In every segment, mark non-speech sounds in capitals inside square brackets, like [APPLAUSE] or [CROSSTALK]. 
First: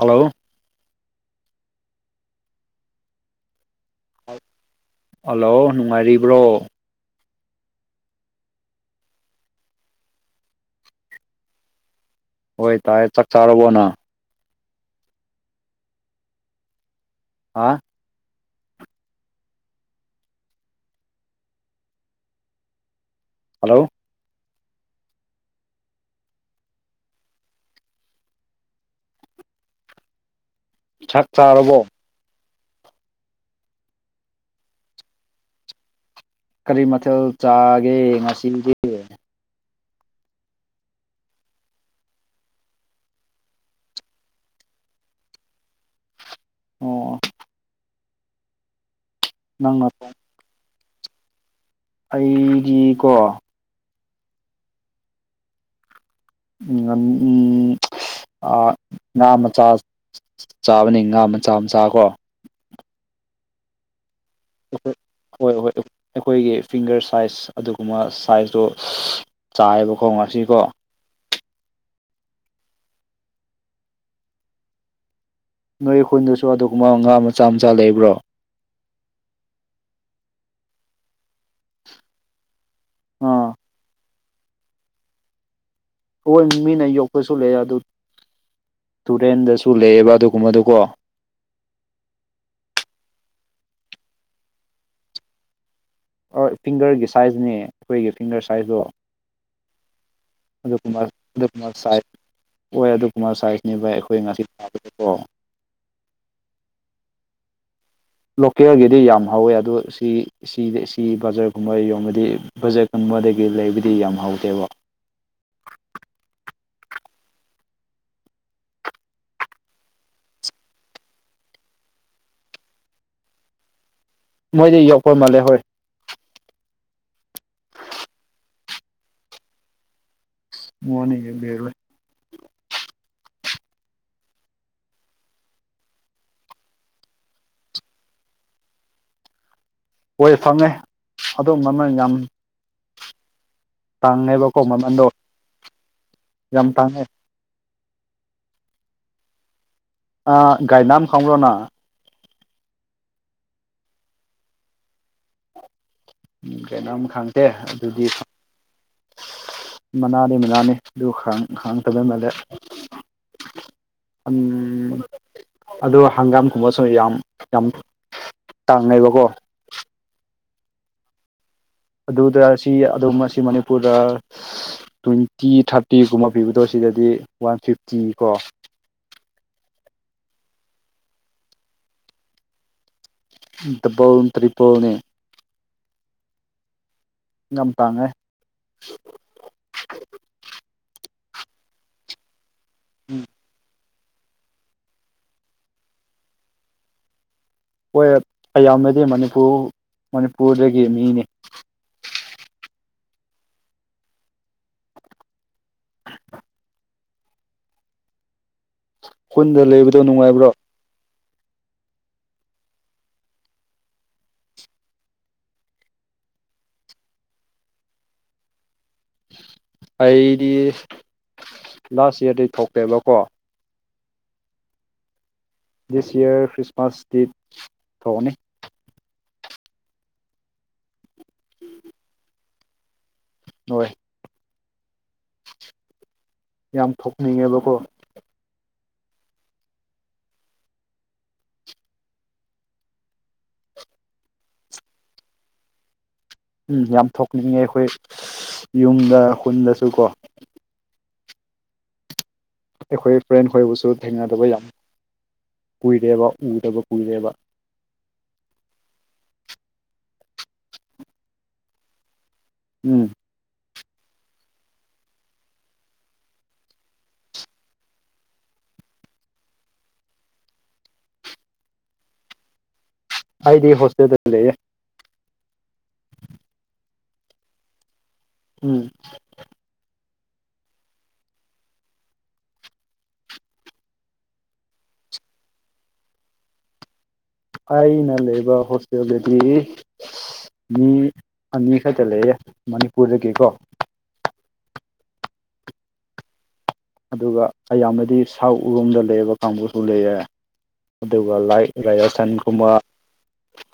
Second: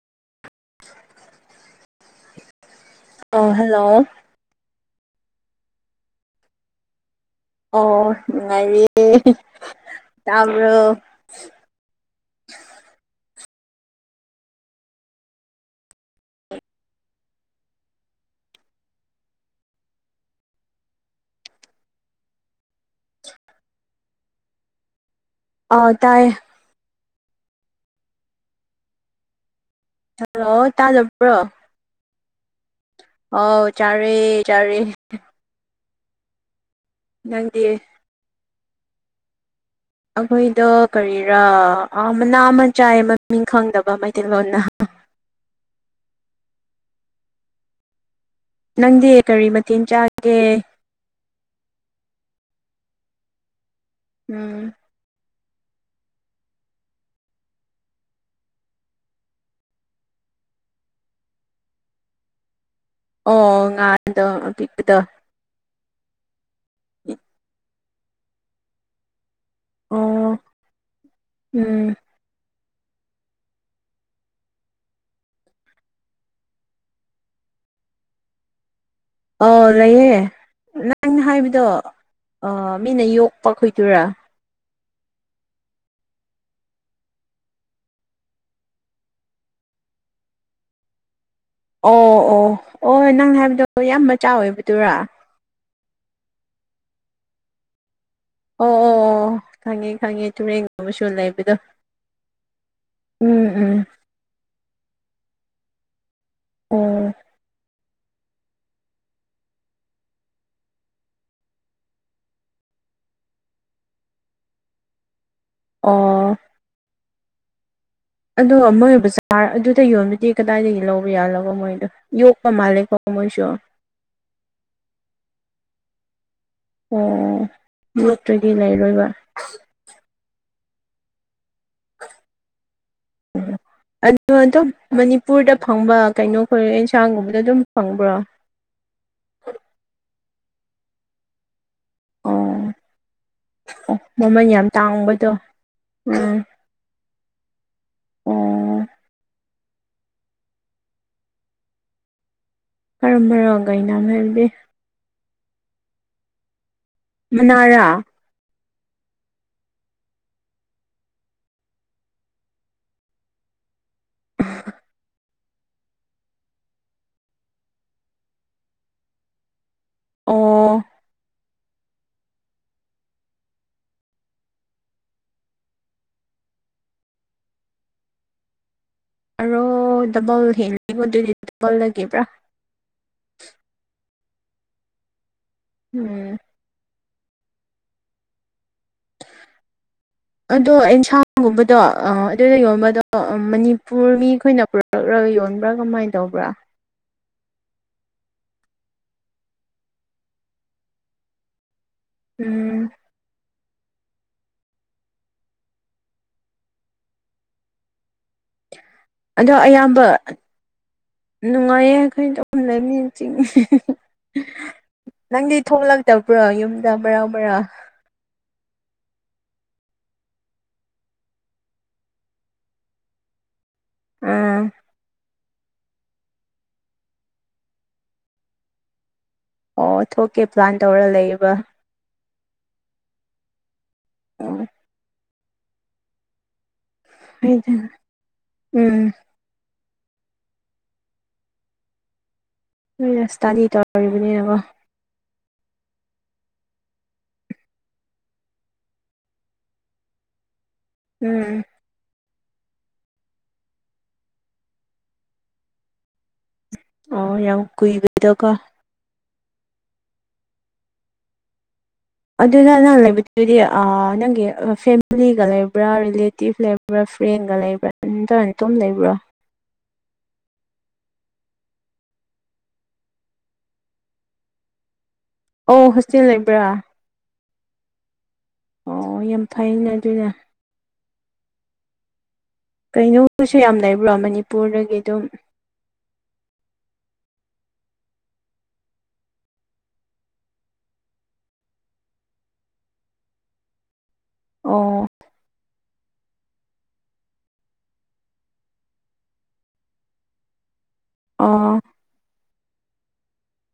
Hello ꯑ hello hello ꯅꯨꯡꯉꯥꯏꯔꯤꯕ꯭ꯔꯣ ꯑꯣ ꯅꯨꯡꯉꯥꯏꯔꯤꯌꯦ ꯇꯥꯕꯔꯣ ꯍꯣꯏ ꯇꯥꯏꯌꯦ ꯆꯥꯛ ꯆꯥꯔꯕꯣ ꯅꯪ ꯍꯥ ꯍꯜꯂꯣ ꯑꯧ ꯇꯥꯏꯌꯦ ꯍꯦꯜꯂꯣ ꯆꯥꯛ ꯆꯥꯔꯕꯣ ꯑꯣꯥꯎ ꯆꯔꯦ ꯆꯥꯔꯦ ꯀꯔꯤ ꯃꯊꯦꯜ ꯅꯪꯗꯤ ꯆꯥꯒꯦ ꯉꯁꯤꯗꯤ ꯑꯩꯈꯣꯏꯗ ꯀꯔꯤꯔꯥ ꯃꯅꯥ ꯑꯃ ꯆꯥꯏ ꯃꯃꯤꯡ ꯈꯪꯗꯕ ꯃꯩꯇꯩꯂꯣꯟꯅ ꯑꯣ ꯅꯪꯗꯤ ꯀꯔꯤ ꯃꯇꯦꯡ ꯅꯪꯅ ꯆꯥꯡꯒꯦ ꯑꯩꯗꯤꯀꯣ ꯎꯝ ꯎꯝ ꯎꯝ ꯉꯥ ꯃꯆꯥ ꯆꯥꯕꯅꯤ ꯉꯥ ꯃꯆꯥ ꯃꯆꯥ ꯀꯣ ꯑꯣ ꯉꯥꯡꯗꯣ꯫ ꯈꯣꯏ ꯍꯣꯏ ꯍꯣꯏ ꯑꯩꯈꯣꯏꯒꯤ ꯐꯤꯡꯒꯔ ꯁꯥꯏꯖ ꯑꯗꯨꯒꯨꯝꯕ ꯁꯥꯏꯖꯇꯣ ꯆꯥꯏꯕꯀꯣ ꯑꯣ ꯉꯁꯤꯀꯣ ꯎꯝ ꯅꯣꯏ ꯑꯩꯈꯣꯏꯗꯁꯨ ꯑꯗꯨꯒꯨꯝꯕ ꯉꯥ ꯃꯆꯥ ꯃꯆꯥ ꯂꯩꯕ꯭ꯔꯣ ꯑꯥꯎ ꯂꯩꯌꯦꯦ ꯅꯪꯅ ꯍꯥꯏꯕꯗꯣ ꯃꯤꯅ ꯌꯣꯛꯄ ꯑꯥ ꯈꯠꯇꯣꯏꯔꯥ ꯍꯣꯏ ꯃꯤꯅ ꯌꯣꯛꯄꯁꯨ ꯂꯩꯦ ꯑꯗꯨ ꯇꯨꯔꯦꯟꯗꯁꯨ ꯂꯩꯑꯦꯕ ꯑꯗꯨꯒꯨꯝꯕꯗꯨ ꯀꯣ ꯑꯣ ꯑꯣ ꯑꯣ ꯅꯪ ꯍꯥꯏꯕꯗꯣ ꯌꯥꯝ ꯃ ꯆꯥꯎꯋꯕꯗꯨꯔꯥ ꯍ ꯐꯤꯡꯒꯔꯒꯤ ꯁꯥꯏꯖꯅꯦ꯫ ꯑꯩꯈꯣꯏꯒꯤ ꯐꯤꯡꯒꯔ ꯑꯣ ꯁꯥꯏꯖꯇꯣ ꯑꯣ ꯑꯣ ꯈꯪꯉꯦ ꯈꯪꯉꯦ ꯑꯗꯨꯒꯕ ꯇꯨꯔꯦꯟꯒꯨꯝꯕꯁꯨ ꯂꯩꯕꯗꯣ ꯑꯗꯨꯒꯕ ꯁꯥꯏ ꯍꯣꯏ ꯑꯗꯨꯒꯨꯝꯕ ꯎꯝ ꯁꯥꯏꯖꯅꯦ ꯎꯝ ꯚꯥꯏ ꯑꯩꯈꯣꯏ ꯉꯁꯤꯀꯣ ꯎꯝ ꯂꯣꯀꯦꯜꯒꯤꯗꯤ ꯌꯥꯝ ꯍꯧꯋꯦ ꯑꯗꯣ ꯁꯤ ꯏꯗ ꯏꯆ ꯕꯖꯥꯔꯒꯨꯝꯕ ꯌꯣꯟꯕꯗꯤ ꯕꯖꯔꯀꯨꯝꯕꯗꯒꯤ ꯂꯩꯕꯗꯤ ꯌꯥꯝ ꯍꯧꯥꯎꯗꯦꯕ ꯑꯣ ꯑꯗꯣ ꯃꯣꯏꯕꯨ ꯆꯥꯔ ꯑꯗꯨꯗ ꯌꯣꯟꯕꯗꯤ ꯀꯗꯥꯏꯗꯒꯤ ꯂꯧꯕ ꯌꯥꯜꯂꯕꯣ ꯃꯣꯏꯗꯣ ꯌꯣꯒ ꯀ ꯃꯥꯂꯦ ꯀꯣ ꯃꯣꯏꯁꯨ ꯃꯣꯏꯗꯤ ꯌꯎꯈ ꯃꯥꯜꯂꯦ ꯍꯣꯏ꯫ ꯑꯣ ꯃꯠꯇꯒꯤ ꯂꯩꯔꯣꯏꯕ ꯍꯅꯤ ꯦꯔ ꯎꯝ ꯑꯗꯨ ꯑꯗꯨꯝ ꯃꯅꯤꯄꯨꯔꯗ ꯐꯪꯕ ꯀꯩꯅꯣ ꯈ ꯌꯦꯟꯁꯥꯡꯒꯨꯝꯕꯗ ꯑꯗꯨꯝ ꯐꯪꯕ꯭ꯔꯣ꯫ ꯑꯣꯏ ꯐꯪꯉꯦ ꯑꯗꯨꯝꯕꯅ ꯌꯥꯝ ꯑꯣ ꯃꯃꯜ ꯇꯥꯡꯉꯦꯕꯀꯣ ꯌꯥꯝ ꯃꯃꯜꯗꯣ ꯇꯥꯡꯕꯗꯣ ꯎꯝ ꯌꯥꯝ ꯇꯥꯡꯉꯦ ꯑꯣ ꯒꯥꯏꯅꯥ ꯈꯪꯕ꯭ꯔꯣꯅ ꯀꯔꯝꯕꯔꯣꯒꯩꯅꯝ ꯍꯥꯏꯗꯤ ꯎꯝ ꯀꯩꯅꯣꯝ ꯈꯪꯗꯦ ꯃꯅꯥꯔꯥ ꯑꯗꯨꯗꯤ ꯃꯅꯥꯅꯤ ꯃꯅꯥꯅꯤ ꯑꯗꯨ ꯍꯥꯡꯇꯕꯩ ꯃꯥꯜꯂꯦ [UNINTELLIGIBLE] ꯎꯝ ꯑꯗꯣ ꯍꯪꯒꯥꯝꯒꯨꯝꯕꯁꯨ ꯌꯥꯝ ꯌꯥꯝ ꯇꯥꯡꯉꯦꯕꯀꯣ꯫ ꯑꯣ ꯑꯗꯨꯗ ꯁꯤ ꯑꯗꯨꯝ ꯑꯁꯤ ꯃꯅꯤꯄꯨꯔꯗ ꯇ꯭ꯋꯦꯟꯇꯤ ꯊꯥꯔꯇꯤꯒꯨꯝꯕ ꯄꯤꯕꯗꯣ ꯁꯤꯗꯗꯤ ꯋꯥꯟ ꯐꯤꯐꯇꯤ ꯀꯣ ꯑꯔꯣ ꯗꯕꯜ ꯍꯦꯉꯉꯣ ꯑꯗꯨꯗꯤ ꯗꯕꯜ ꯂꯩꯒꯕ꯭ꯔꯥ ꯗꯕꯜ ꯇ꯭ꯔꯤꯄꯅꯦ ꯎꯝ ꯌꯥꯝ ꯇꯥꯡꯉꯦ ꯑꯗꯣ ꯑꯦꯟꯁꯥꯡꯒꯨꯝꯕꯗꯣ ꯑꯗꯨꯗ ꯌꯣꯟꯕꯗꯣ ꯃꯅꯤ ꯄꯨ ꯃꯤ ꯑꯩꯈꯣꯏꯅ ꯄꯨꯔꯛꯂꯒ ꯌꯣꯟꯕ꯭ꯔꯥ ꯀꯃꯥꯏꯅ ꯇꯧꯕ꯭ꯔꯥ ꯍꯣꯏ ꯑꯌꯥꯝꯕꯗꯤ ꯃꯅꯤꯄꯨꯔ ꯃꯅꯤꯄꯨꯔꯗꯒꯤ ꯃꯤꯅꯤ ꯎꯝ꯫ ꯑꯗꯣ ꯈꯨꯟꯗ ꯂꯩꯕꯗꯣ ꯑꯌꯥꯝꯕ ꯅꯨꯡꯉꯥꯏꯕ꯭ꯔꯣ ꯅꯨꯡꯉꯥꯏꯌꯦ ꯑꯩꯈꯣꯏ ꯇꯧ ꯂꯩ ꯃꯤꯅ ꯆꯤꯡꯉ ꯅꯪꯗꯤ ꯊꯣꯛꯣꯂꯛꯇꯕ꯭ꯔꯣ ꯌꯨꯝꯗ ꯃꯔꯥ ꯃꯔꯥꯡ ꯑꯩꯗꯤ ꯂꯥꯁ ꯏꯌꯥꯔꯗꯩ ꯊꯣꯛꯇꯦꯕꯀꯣ ꯎꯝ ꯗꯤꯁ ꯏꯌꯥꯔ ꯈ꯭ꯔꯤꯁꯃꯥꯁ ꯗꯤꯠ ꯊꯑꯅꯤ ꯑꯣ ꯊꯣꯛꯀꯦ ꯄ꯭ꯂꯥꯟ ꯇꯧꯔ ꯂꯩꯕ ꯍꯅꯨꯡꯣꯏ ꯎ ꯌꯥꯝ ꯊꯣꯛꯄ ꯍꯗꯅ ꯎꯝ ꯅ ꯔꯁꯇꯥꯅꯤ ꯇꯧꯔꯤꯕꯅꯤ ꯑꯕꯣ ꯎꯝ ꯌꯥꯝ ꯊꯣꯛꯅꯤꯡꯉꯦ ꯑꯩꯈꯣꯏ ꯌꯨꯝꯗ ꯈꯨꯟꯗꯁꯨ ꯀꯣ ꯎꯝ ꯑꯩꯈꯣꯏ ꯐ꯭ꯔꯦꯟ ꯈꯣꯏꯕꯨꯁꯨ ꯊꯦꯡꯅꯗꯕ ꯌꯥꯝ ꯀꯨꯏꯔꯦꯕ ꯎꯗꯕ ꯀꯨꯏꯔꯦꯕ ꯑꯣ ꯌꯥ ꯀꯏꯒꯗ ꯀ ꯑꯗꯨ ꯌꯥꯅ ꯎꯝ ꯂꯩꯦ ꯑꯗꯨꯗꯤ ꯅꯪꯒꯤ ꯐꯦꯃꯤꯂꯤꯒ ꯂꯩꯕ꯭ꯔꯥ ꯔꯤꯂꯦꯇꯤꯞ ꯂꯩꯕ꯭ꯔꯥ ꯐ꯭ꯔꯦꯟꯒ ꯂꯩꯕ꯭ꯔꯥ ꯑꯗꯨ ꯇꯔꯅꯤꯇꯣꯝ ꯂꯩꯕ꯭ꯔꯣ ꯍꯥꯏꯗꯤ ꯍꯁꯦꯗ ꯂꯩꯦ ꯑꯣꯧ ꯍꯣꯁꯇꯦꯜ ꯂꯩꯕ꯭ꯔꯥ ꯎꯝ ꯑꯣ ꯌꯥꯝ ꯐꯩꯅꯦ ꯑꯗꯨꯏꯅꯦ ꯀꯩꯅꯣꯁꯨ ꯌꯥꯝ ꯂꯩꯕ꯭ꯔꯣ ꯃꯅꯤꯄꯨꯔꯗꯒꯤ ꯑꯗꯨꯝ ꯑꯩꯅ ꯂꯩꯕ ꯍꯣꯁꯇꯦꯜꯗꯗꯤ ꯃꯤ ꯑꯅꯤ ꯈꯛꯇ ꯂꯩꯌꯦꯦ ꯃꯅꯤꯄꯨꯔꯗꯒꯤꯀꯣ ꯑꯣ ꯑꯗꯨꯒ ꯑꯌꯥꯝꯕꯗꯤ ꯁꯥꯎꯠ ꯎꯔꯣꯝꯗ ꯂꯩꯌꯦꯕ ꯀꯥꯡꯕꯨꯁꯨ ꯂꯩꯔꯦ ꯑꯗꯨꯒꯥꯏ ꯑꯣ ꯔꯥꯖꯁꯊꯥꯟꯒꯨꯝꯕ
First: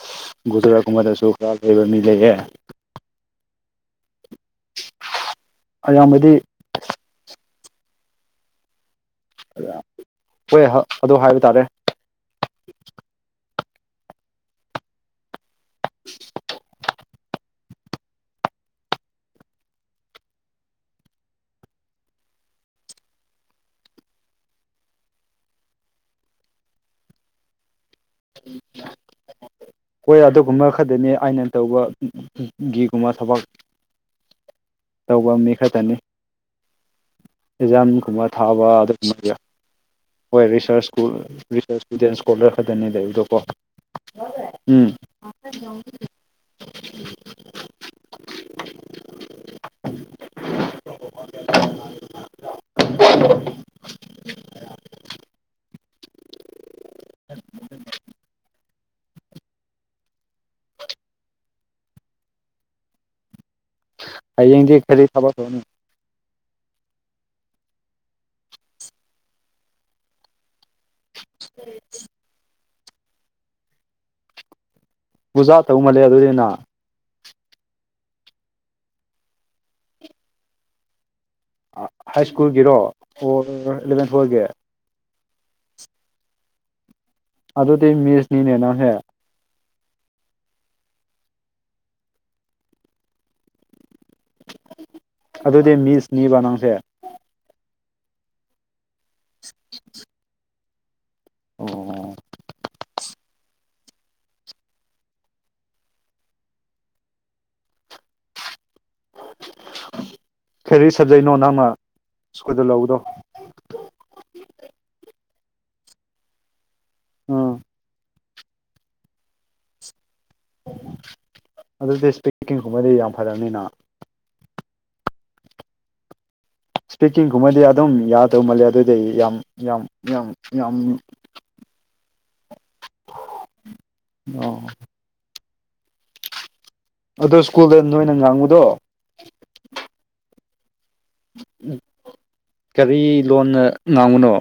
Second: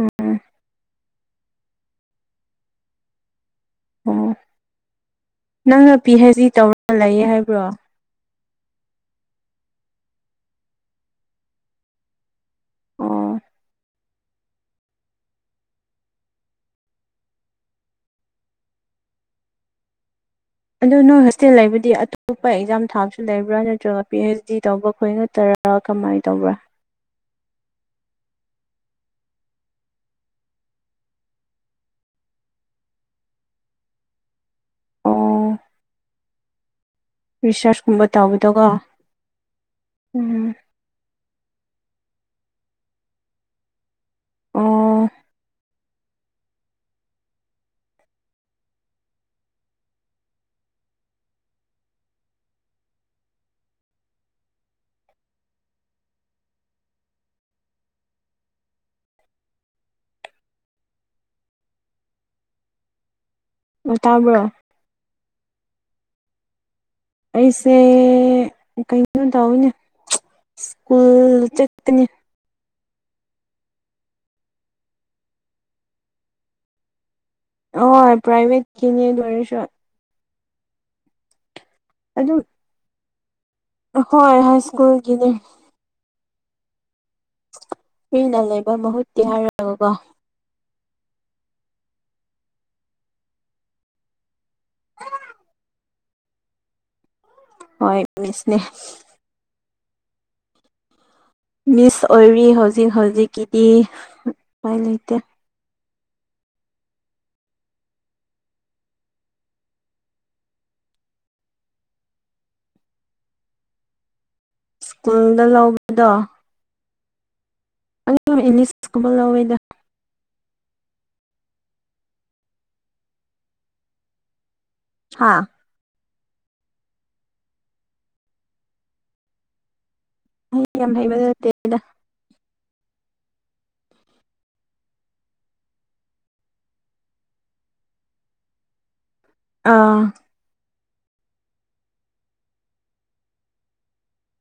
ꯎꯝ ꯒꯨꯖꯔꯥꯠꯀꯨꯝꯕꯗꯁꯨ ꯐꯕ ꯃꯤꯂꯦꯌꯦ ꯑꯣ ꯅꯪꯅ ꯄꯤ ꯑꯌꯥꯝꯕꯗꯤ ꯍꯩꯆ ꯇꯧꯔꯒ ꯂꯩ ꯍꯥꯏꯕ꯭ꯔꯣ ꯍꯣꯏ ꯑꯗꯨ ꯍꯥꯏꯕ ꯇꯥꯔꯦ ꯑꯣ [UNINTELLIGIBLE] ꯑꯗꯨꯣ ꯅꯣꯏ ꯍꯣꯁꯇꯦꯜ ꯂꯩꯕꯗꯤ ꯑꯇꯣꯞꯄ ꯑꯦꯛꯖꯥꯝ ꯊꯥꯕꯁꯨ ꯂꯩꯕ꯭ꯔꯥ ꯅꯠꯇ꯭ꯔꯒ ꯄꯤ ꯑꯩꯩꯆ ꯗꯤ ꯇꯧꯕ ꯈꯣꯏ ꯅꯠꯇꯔ ꯀꯃꯥꯏꯅ ꯇꯧꯕ꯭ꯔꯥ ꯍꯣꯏ ꯑꯗꯨꯒꯨꯝꯕ ꯈꯔꯛꯇꯅꯤ ꯑꯩꯅ ꯇꯧꯕ ꯒꯤꯒꯨꯝꯕ ꯊꯕꯛ ꯇꯧꯕ ꯃꯤ ꯑꯣ ꯈꯛꯇꯅꯤ ꯔꯤꯁꯔꯁꯀꯨꯝꯕ ꯑꯦꯛꯖꯥꯝꯒꯨꯝꯕ ꯊꯥꯕ ꯇꯧꯕꯗꯣꯀꯣ ꯑꯗꯨ ꯑꯣꯏ ꯎꯝ ꯔꯤꯁꯔꯁꯀꯨꯜ ꯔꯤꯁꯔꯁ ꯏꯁꯇꯨꯗꯦꯟ ꯁ꯭ꯀꯣꯂꯔ ꯈꯛꯇꯅꯦ ꯂꯩꯕꯗꯣꯀꯣ ꯑꯣ ꯎꯝ [UNINTELLIGIBLE] [UNINTELLIGIBLE] ꯎꯝ ꯑꯣ ꯇꯥꯕ꯭ꯔꯣ ꯍꯌꯦꯡꯗꯤ ꯈꯗꯤ ꯊꯕꯛ ꯇꯧꯅꯤ ꯑꯩꯁꯦ ꯀꯩꯅꯣ ꯇꯧꯋꯅꯦ ꯁ꯭ꯀꯨꯜ ꯆꯠꯀꯅꯤ ꯄꯨꯕꯨꯖꯥ ꯇꯧꯃꯜꯂꯦ ꯑꯗꯨꯔꯅ ꯍ ꯄ꯭ꯔꯥꯏꯚꯦꯠꯀꯤꯅꯦ ꯂꯣꯏꯔꯁꯨ ꯍꯥꯏ ꯑꯗꯨꯝ ꯁ꯭ꯀꯨꯜꯒꯤꯔꯣ ꯑꯣ ꯍꯣꯏ ꯍꯥꯏ ꯁ꯭ꯀꯨꯜꯒꯤꯗꯤ ꯑꯗꯨꯗꯤ ꯀꯔꯤꯅ ꯃꯤꯁꯅꯤꯅꯦ ꯂꯩꯕ ꯅꯪꯁꯦ ꯃꯍꯨꯠꯇꯤ ꯍꯥꯏꯔꯒꯀꯣ ꯑꯗꯨꯗꯤ ꯃꯤꯁ ꯅꯤꯕ ꯅꯪꯁꯦ ꯍꯣꯏ ꯃꯤꯁꯅꯦ [UNINTELLIGIBLE] ꯃꯤꯁ ꯑꯣ ꯑꯣꯏꯔꯤ ꯍꯧꯖꯤꯛ ꯍꯧꯖꯤꯛꯀꯤꯗꯤ ꯀꯃꯥꯏ ꯂꯩꯇꯦ ꯀꯔꯤꯔꯤ ꯁꯕꯖꯦꯛꯅꯣ ꯅꯪꯅ ꯁ꯭ꯀꯨꯜꯗ ꯂꯧꯕꯗꯣ ꯁ꯭ꯀꯨꯜꯗ ꯂꯧꯕꯗꯣ ꯎꯝ ꯑ ꯏꯅꯤꯁꯀꯨꯝꯕ ꯂꯧꯋꯦꯗ ꯑꯗꯨꯗꯤ ꯏꯁꯄꯦꯛꯀꯤꯡꯒꯨꯝꯕꯗꯤ ꯌꯥꯝ ꯐꯅꯤꯅ ꯍꯥꯥ ꯏꯁꯄꯤꯀꯤꯡꯒꯨꯝꯕꯗꯤ ꯑꯗꯨꯝ ꯌꯥꯗꯧ ꯃꯥꯜꯂꯦ ꯑꯗꯨꯗꯤ ꯌꯥꯝ ꯌꯥꯝ ꯌꯥꯝ ꯑꯩ ꯌꯥꯝ ꯍꯩꯕ ꯅꯠꯇꯦꯗ ꯑ ꯑꯗꯣ ꯁ꯭ꯀꯨꯜꯗ ꯅꯣꯏꯅ ꯉꯥꯡꯉꯨꯗꯣ ꯑꯥ ꯀꯔꯤ ꯂꯣꯟꯅ ꯉꯥꯡꯕꯨꯅꯣ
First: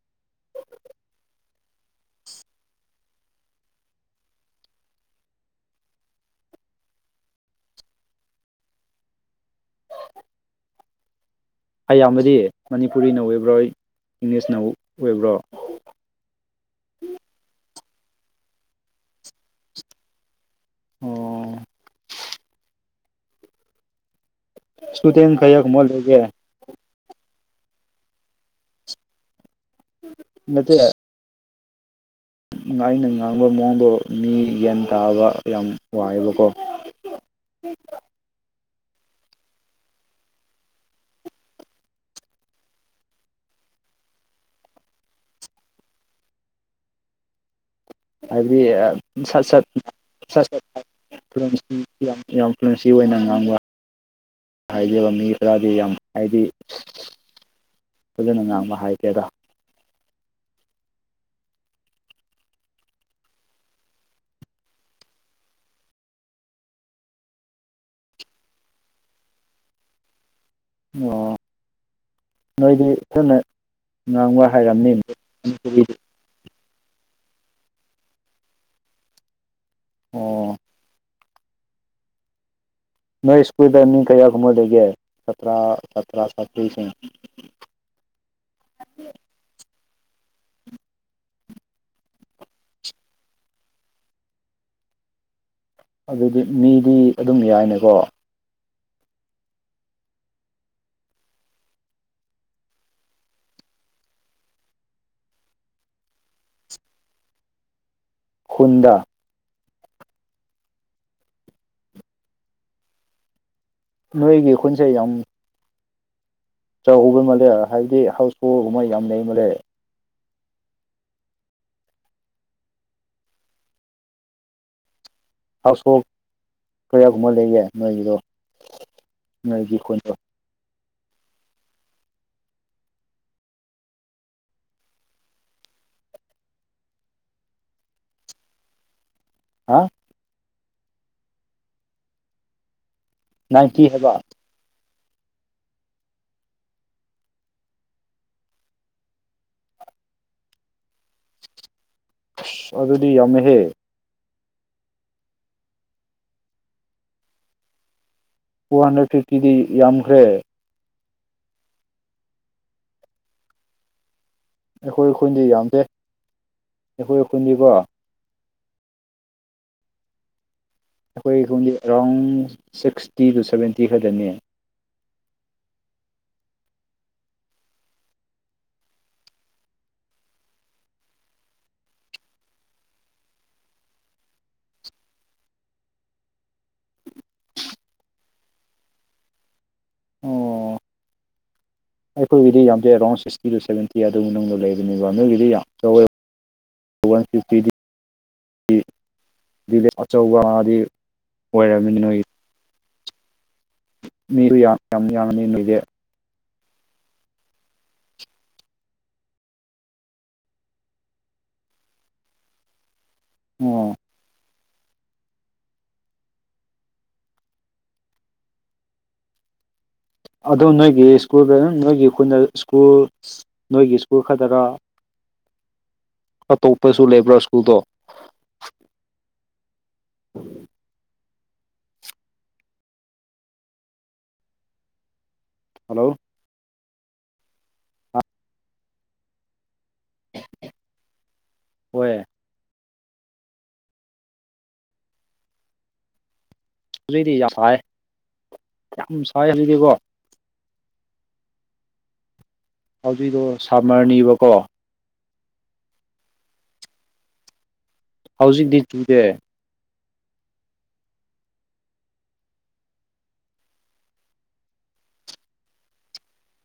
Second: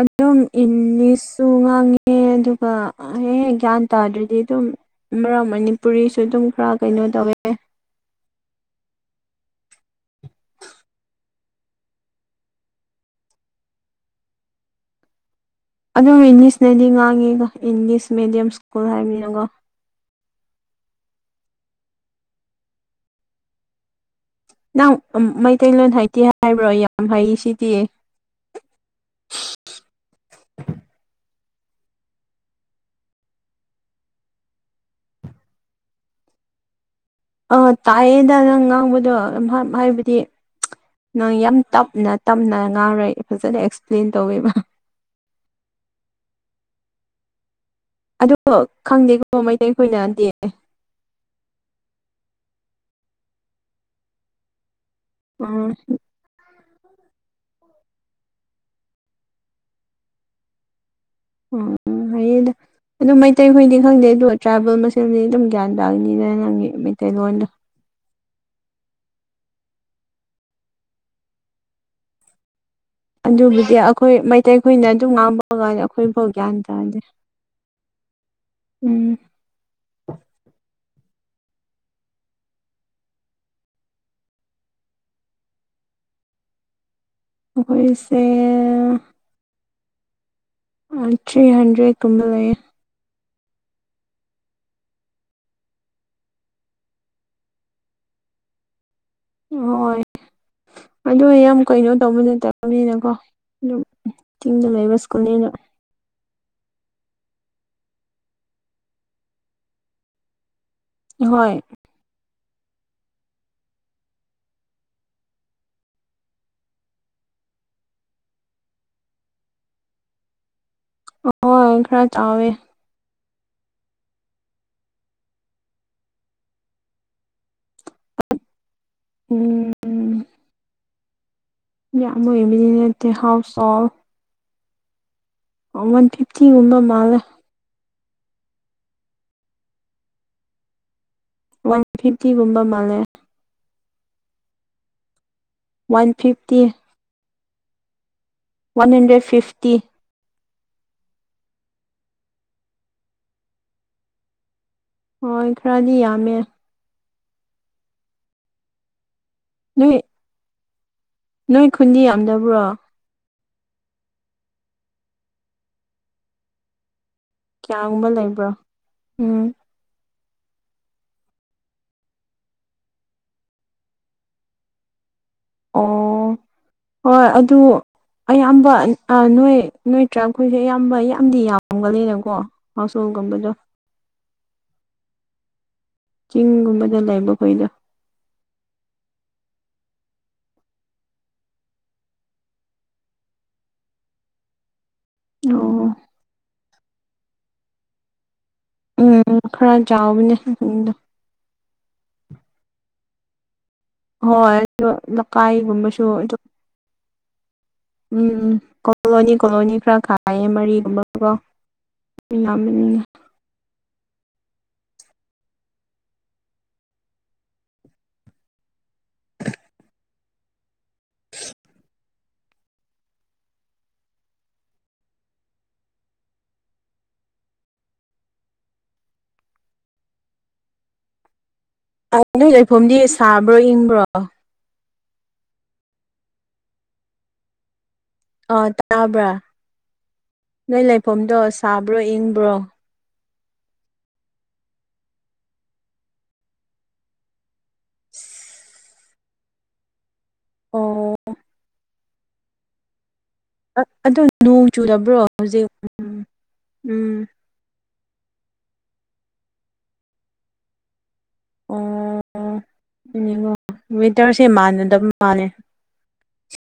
ꯑꯗꯨꯝ ꯏꯪꯂꯤꯁꯁꯨ ꯉꯥꯡꯉꯦ ꯑꯗꯨꯒ ꯍꯦꯛꯦꯛ ꯒ꯭ꯌꯥꯟ ꯇꯥꯗ꯭ꯔꯗꯤ ꯑꯗꯨꯝ ꯃꯔꯛ ꯃꯅꯤꯄꯨꯔꯤꯁꯨ ꯑꯗꯨꯝ ꯈꯔ ꯀꯩꯅꯣ ꯇꯧꯋꯦ ꯑꯌꯥꯝꯕꯗꯤ ꯃꯅꯤꯄꯨꯔꯤꯅ ꯑꯣꯏꯕ꯭ꯔꯣꯏ ꯏꯪꯂꯤꯁꯅ ꯑꯣꯏꯕ꯭ꯔꯣ ꯑꯗꯨꯝ ꯏꯪꯂꯤꯁꯅꯗꯤ ꯉꯥꯡꯉꯤꯀꯣ ꯏꯪꯂꯤꯁ ꯃꯦꯗꯤꯌꯝ ꯁ꯭ꯀꯨꯜ ꯍꯥꯏꯕꯅꯤꯅꯀꯣ ꯑꯣ ꯅꯪ ꯏꯁꯇꯨꯗꯦꯟ ꯀꯌꯥꯒꯨꯝꯕ ꯃꯩꯇꯩꯂꯣꯟ ꯂꯩꯒꯦ ꯍꯥꯏꯇꯦ ꯍꯥꯏꯕ꯭ꯔꯣ ꯌꯥꯝ ꯍꯩ ꯁꯤꯗꯤ ꯅꯠꯇ ꯌꯥ ꯑꯩꯅ ꯉꯥꯡꯕ ꯃꯑꯣꯡꯗꯣ ꯃꯤ ꯌꯦꯟ ꯇꯥꯕ ꯌꯥꯝ ꯋꯥꯏꯑꯕꯀꯣ ꯑꯥ ꯇꯥꯛꯑꯦꯗ ꯅꯪ ꯉꯥꯡꯕꯗꯣ ꯑꯗꯨꯝ ꯍꯥꯏꯕꯗꯤ ꯅꯪ ꯌꯥꯝ ꯇꯞꯅ ꯇꯞꯅ ꯉꯥꯔꯣꯏ ꯐꯖꯅ ꯑꯦꯛꯁꯄ꯭ꯂꯦꯟ ꯇꯧꯋꯦꯕ ꯑꯗꯣ ꯍꯥꯏꯕꯗꯤ ꯈꯪꯗꯦꯀꯣ ꯁꯠ ꯁꯠꯠ ꯃꯩꯇꯩꯈꯣꯏꯅꯗꯤ ꯁꯠ ꯐ꯭ꯂꯨꯟꯁꯤ ꯌꯥꯝ ꯌꯥꯝ ꯐ꯭ꯂꯨꯟꯁꯤ ꯑꯣꯏꯅ ꯉꯥꯡꯕ ꯍꯥꯏꯔꯤꯕ ꯃꯤ ꯈꯔꯗꯤ ꯎꯝ ꯌꯥꯝ ꯍꯥꯏꯗꯤ ꯐꯖꯅ ꯉꯥꯡꯕ ꯍꯥꯏꯒꯦꯔꯥ ꯎ ꯍꯗ ꯑꯗꯨ ꯃꯩꯇꯩꯈꯣꯏꯗꯤ ꯈꯪꯗꯦ ꯑꯗ ꯇ꯭ꯔꯥꯏꯕꯦꯜ ꯃꯁꯦꯜꯗꯤ ꯑꯗꯨꯝ ꯒ꯭ꯌꯥꯟ ꯇꯥꯅꯤꯗ ꯅꯪꯒꯤ ꯃꯩꯇꯩꯂꯣꯟꯗꯣ ꯑꯣ ꯅꯣꯏꯗꯤ ꯐꯖꯅ ꯑꯗꯨꯕꯨꯗꯤ ꯑꯩꯈꯣꯏ ꯉꯥꯡꯕ ꯃꯩꯇꯩꯈꯣꯏꯅ ꯍꯥꯏꯔꯝꯅꯤ ꯑꯗꯨꯝ ꯉꯥꯡꯕ ꯀꯥꯟꯗ ꯃꯅꯤꯄꯨꯔꯤꯗꯤ ꯑꯩꯈꯣꯏ ꯍꯒꯦꯇꯗꯦ ꯎꯝ ꯑꯣ ꯅ ꯏꯁꯀꯨꯜ ꯀ ꯁ ꯁ ꯁꯇ ꯑꯩꯈꯣꯏꯁꯦ ꯊ꯭ꯔꯤ ꯍꯟꯗ꯭ꯔꯦꯠ ꯀꯨꯝꯕ ꯂꯩꯌꯦ ꯑꯗꯨꯗꯤ ꯃꯤꯗꯤ ꯑꯗꯨꯝ ꯌꯥꯏꯅꯦꯀꯣ ꯍꯣꯏ ꯑꯗꯨ ꯌꯥꯝ ꯀꯩꯅꯣ ꯇꯧꯕ ꯅꯠꯇꯕꯅꯤꯅꯀꯣ ꯑꯗꯨꯝ ꯇꯤꯡꯗ ꯂꯩꯕꯁꯀꯨꯅꯦꯅ ꯍꯣꯟꯗ ꯍꯣꯏ ꯅꯣꯏꯒꯤ ꯈꯨꯟꯁ ꯌꯥꯝ ꯆꯥꯎꯧꯕ ꯃꯥꯜꯂꯦ ꯍꯥꯏꯕꯗꯤ ꯍꯥꯎꯁꯕꯣꯜꯒꯨꯝꯕ ꯌꯥꯝ ꯂꯩ ꯃꯥꯜꯂꯦ ꯑꯣ ꯈꯔ ꯆꯥꯎꯋꯦ ꯍꯥꯎꯁ ꯍꯣꯜꯕ ꯀꯌꯥꯒꯨꯝꯕ ꯂꯩꯒꯦ ꯅꯣꯏꯒꯤꯗꯣ ꯅꯣꯏꯒꯤ ꯈꯣꯟꯗꯣ ꯎꯝ ꯌꯥꯝ ꯑꯣꯏꯕꯅꯤꯅꯠꯇꯦ ꯍꯥꯎꯁ ꯑꯣꯥꯎꯐ ꯋꯥꯟ ꯐꯤꯐꯇꯤ ꯎꯨꯝ ꯃꯥꯂ ꯍꯥ ꯋꯥꯟ ꯐꯤꯐꯇꯤꯒꯨꯝꯕ ꯃꯥꯜꯂꯦ ꯅꯥꯏꯟꯇꯤ ꯍꯥꯏꯕ one fifty one hundred fifty ꯑꯁ ꯑꯗꯨꯗꯤ ꯌꯥꯝꯃꯦꯍꯦ ꯍꯣꯏ ꯈꯔꯗꯤ ꯌꯥꯝꯃꯦ ꯇꯨ ꯍꯟꯗ꯭ꯔꯦꯠ ꯐꯤꯐꯇꯤꯗꯤ ꯅꯣꯏ ꯌꯥꯝꯈ꯭ꯔꯦ ꯅꯣꯏ ꯈꯨꯟꯗꯤ ꯌꯥꯝꯗꯕ꯭ꯔꯣ ꯑꯩꯈꯣꯏ ꯈꯨꯟꯗꯤ ꯌꯥꯝꯗꯦ ꯑꯩꯈꯣꯏ ꯈꯨꯟꯗꯤ ꯀꯌꯥꯒꯨꯝꯕ ꯂꯩꯕ꯭ꯔꯣ ꯎꯝ ꯑꯩꯈꯣꯏꯈꯨꯝꯗꯤ ꯑꯦꯔꯥꯎꯟ ꯁꯤꯛꯁꯇꯤ ꯇꯨ ꯁꯚꯦꯟꯇꯤ ꯈꯠꯇꯅꯦ ꯑꯣ ꯍꯣꯏ ꯑꯗꯨ ꯑꯌꯥꯝꯕ ꯑ ꯅꯣꯏ ꯅꯣꯏ ꯇꯔꯥꯞꯈꯣꯏꯁꯦ ꯑꯌꯥꯝꯕ ꯌꯥꯝꯗꯤ ꯌꯥꯝꯒꯜꯂꯤꯅꯀꯣ ꯍꯥꯎꯁꯣꯜꯒꯨꯝꯕꯗꯣ ꯆꯤꯡꯒꯨꯝꯕꯗ ꯂꯩꯕ ꯀꯣꯏꯗꯣ ꯑꯣ ꯑꯩꯈꯣꯏꯒꯤꯗꯤ ꯌꯥꯝꯇꯦ ꯑꯦꯔꯥꯎꯟ ꯁꯤꯛꯁꯇꯤ ꯇꯨ ꯁꯦꯚꯦꯟꯇꯤ ꯑꯗꯨ ꯃꯅꯨꯡꯗ ꯂꯩꯕꯅꯦꯕ ꯅꯣꯏꯒꯤꯗꯤ ꯌꯥꯝ ꯑꯣ ꯇꯧꯋꯦ ꯋꯥꯟ ꯐꯤꯐꯇꯤꯗꯤ ꯎꯝ ꯈꯔ [UNINTELLIGIBLE] ꯆꯥꯎꯕꯅꯦ ꯑꯆꯧꯕ ꯑꯃꯗꯤ ꯎꯗꯣ ꯑꯣꯏꯔꯝꯃꯤ ꯅꯣꯏꯒꯤ ꯃꯤꯁꯨ ꯍꯣꯏ ꯌꯥꯝ ꯑꯗꯨ ꯌꯥꯝ ꯌꯥꯝꯃꯅꯤ ꯅꯣꯏꯗꯤ ꯂꯀꯥꯏꯒꯨꯝꯕꯁꯨ ꯑꯗꯨ ꯎꯝ ꯀꯣꯂꯣꯅꯤ ꯀꯣꯂꯣꯅꯤ ꯈꯔ ꯈꯥꯏꯌꯦ ꯃꯔꯤꯒꯨꯝꯕꯀꯣ ꯃꯤꯌꯥꯝꯕꯅꯤꯅ ꯑꯣ ꯑꯗꯨ ꯅꯣꯏꯒꯤ ꯁ꯭ꯀꯨꯜ ꯒ ꯑꯗꯨꯝ ꯅꯣꯏꯒꯤ ꯈꯨꯟꯅ ꯁ꯭ꯀꯨꯜ ꯅꯣꯏꯒꯤ ꯁ꯭ꯀꯨꯜ ꯈꯗꯔ ꯑꯇꯣꯞꯄꯁꯨ ꯂꯩꯕ꯭ꯔꯥ ꯁ꯭ꯀꯨꯜꯗꯣ ꯑ ꯅꯣꯏ ꯂꯩꯐꯝꯗꯤ ꯁꯥꯕ꯭ꯔꯣ ꯏꯪꯕ꯭ꯔꯣ ꯍꯜꯂꯣ ꯑꯥ ꯇꯥꯕ꯭ꯔꯥ ꯅꯣꯏ ꯂꯩꯐꯝꯗꯣ ꯁꯥꯕ꯭ꯔꯣ ꯍꯣꯏ ꯏꯪꯕ꯭ꯔꯣ ꯍꯧꯖꯤꯛꯗꯤ ꯌꯥꯝ ꯁꯥꯏ ꯌꯥꯝ ꯁꯥꯏ ꯍꯧꯖꯤꯗꯤꯀꯣ ꯑꯣ ꯍꯧꯖꯤꯔꯣ ꯑꯗꯣ ꯅꯣꯡ ꯆꯨꯗꯕ꯭ꯔꯣ ꯍꯧꯖꯤꯛ ꯎꯝ ꯎꯝ ꯍꯧꯖꯤꯛꯇꯤ ꯇꯨꯗꯦ ꯑꯣ ꯅꯤꯉꯣ ꯋꯦꯗꯔꯁꯦ ꯃꯥꯟꯅꯗꯕ ꯃꯥꯜꯂꯦ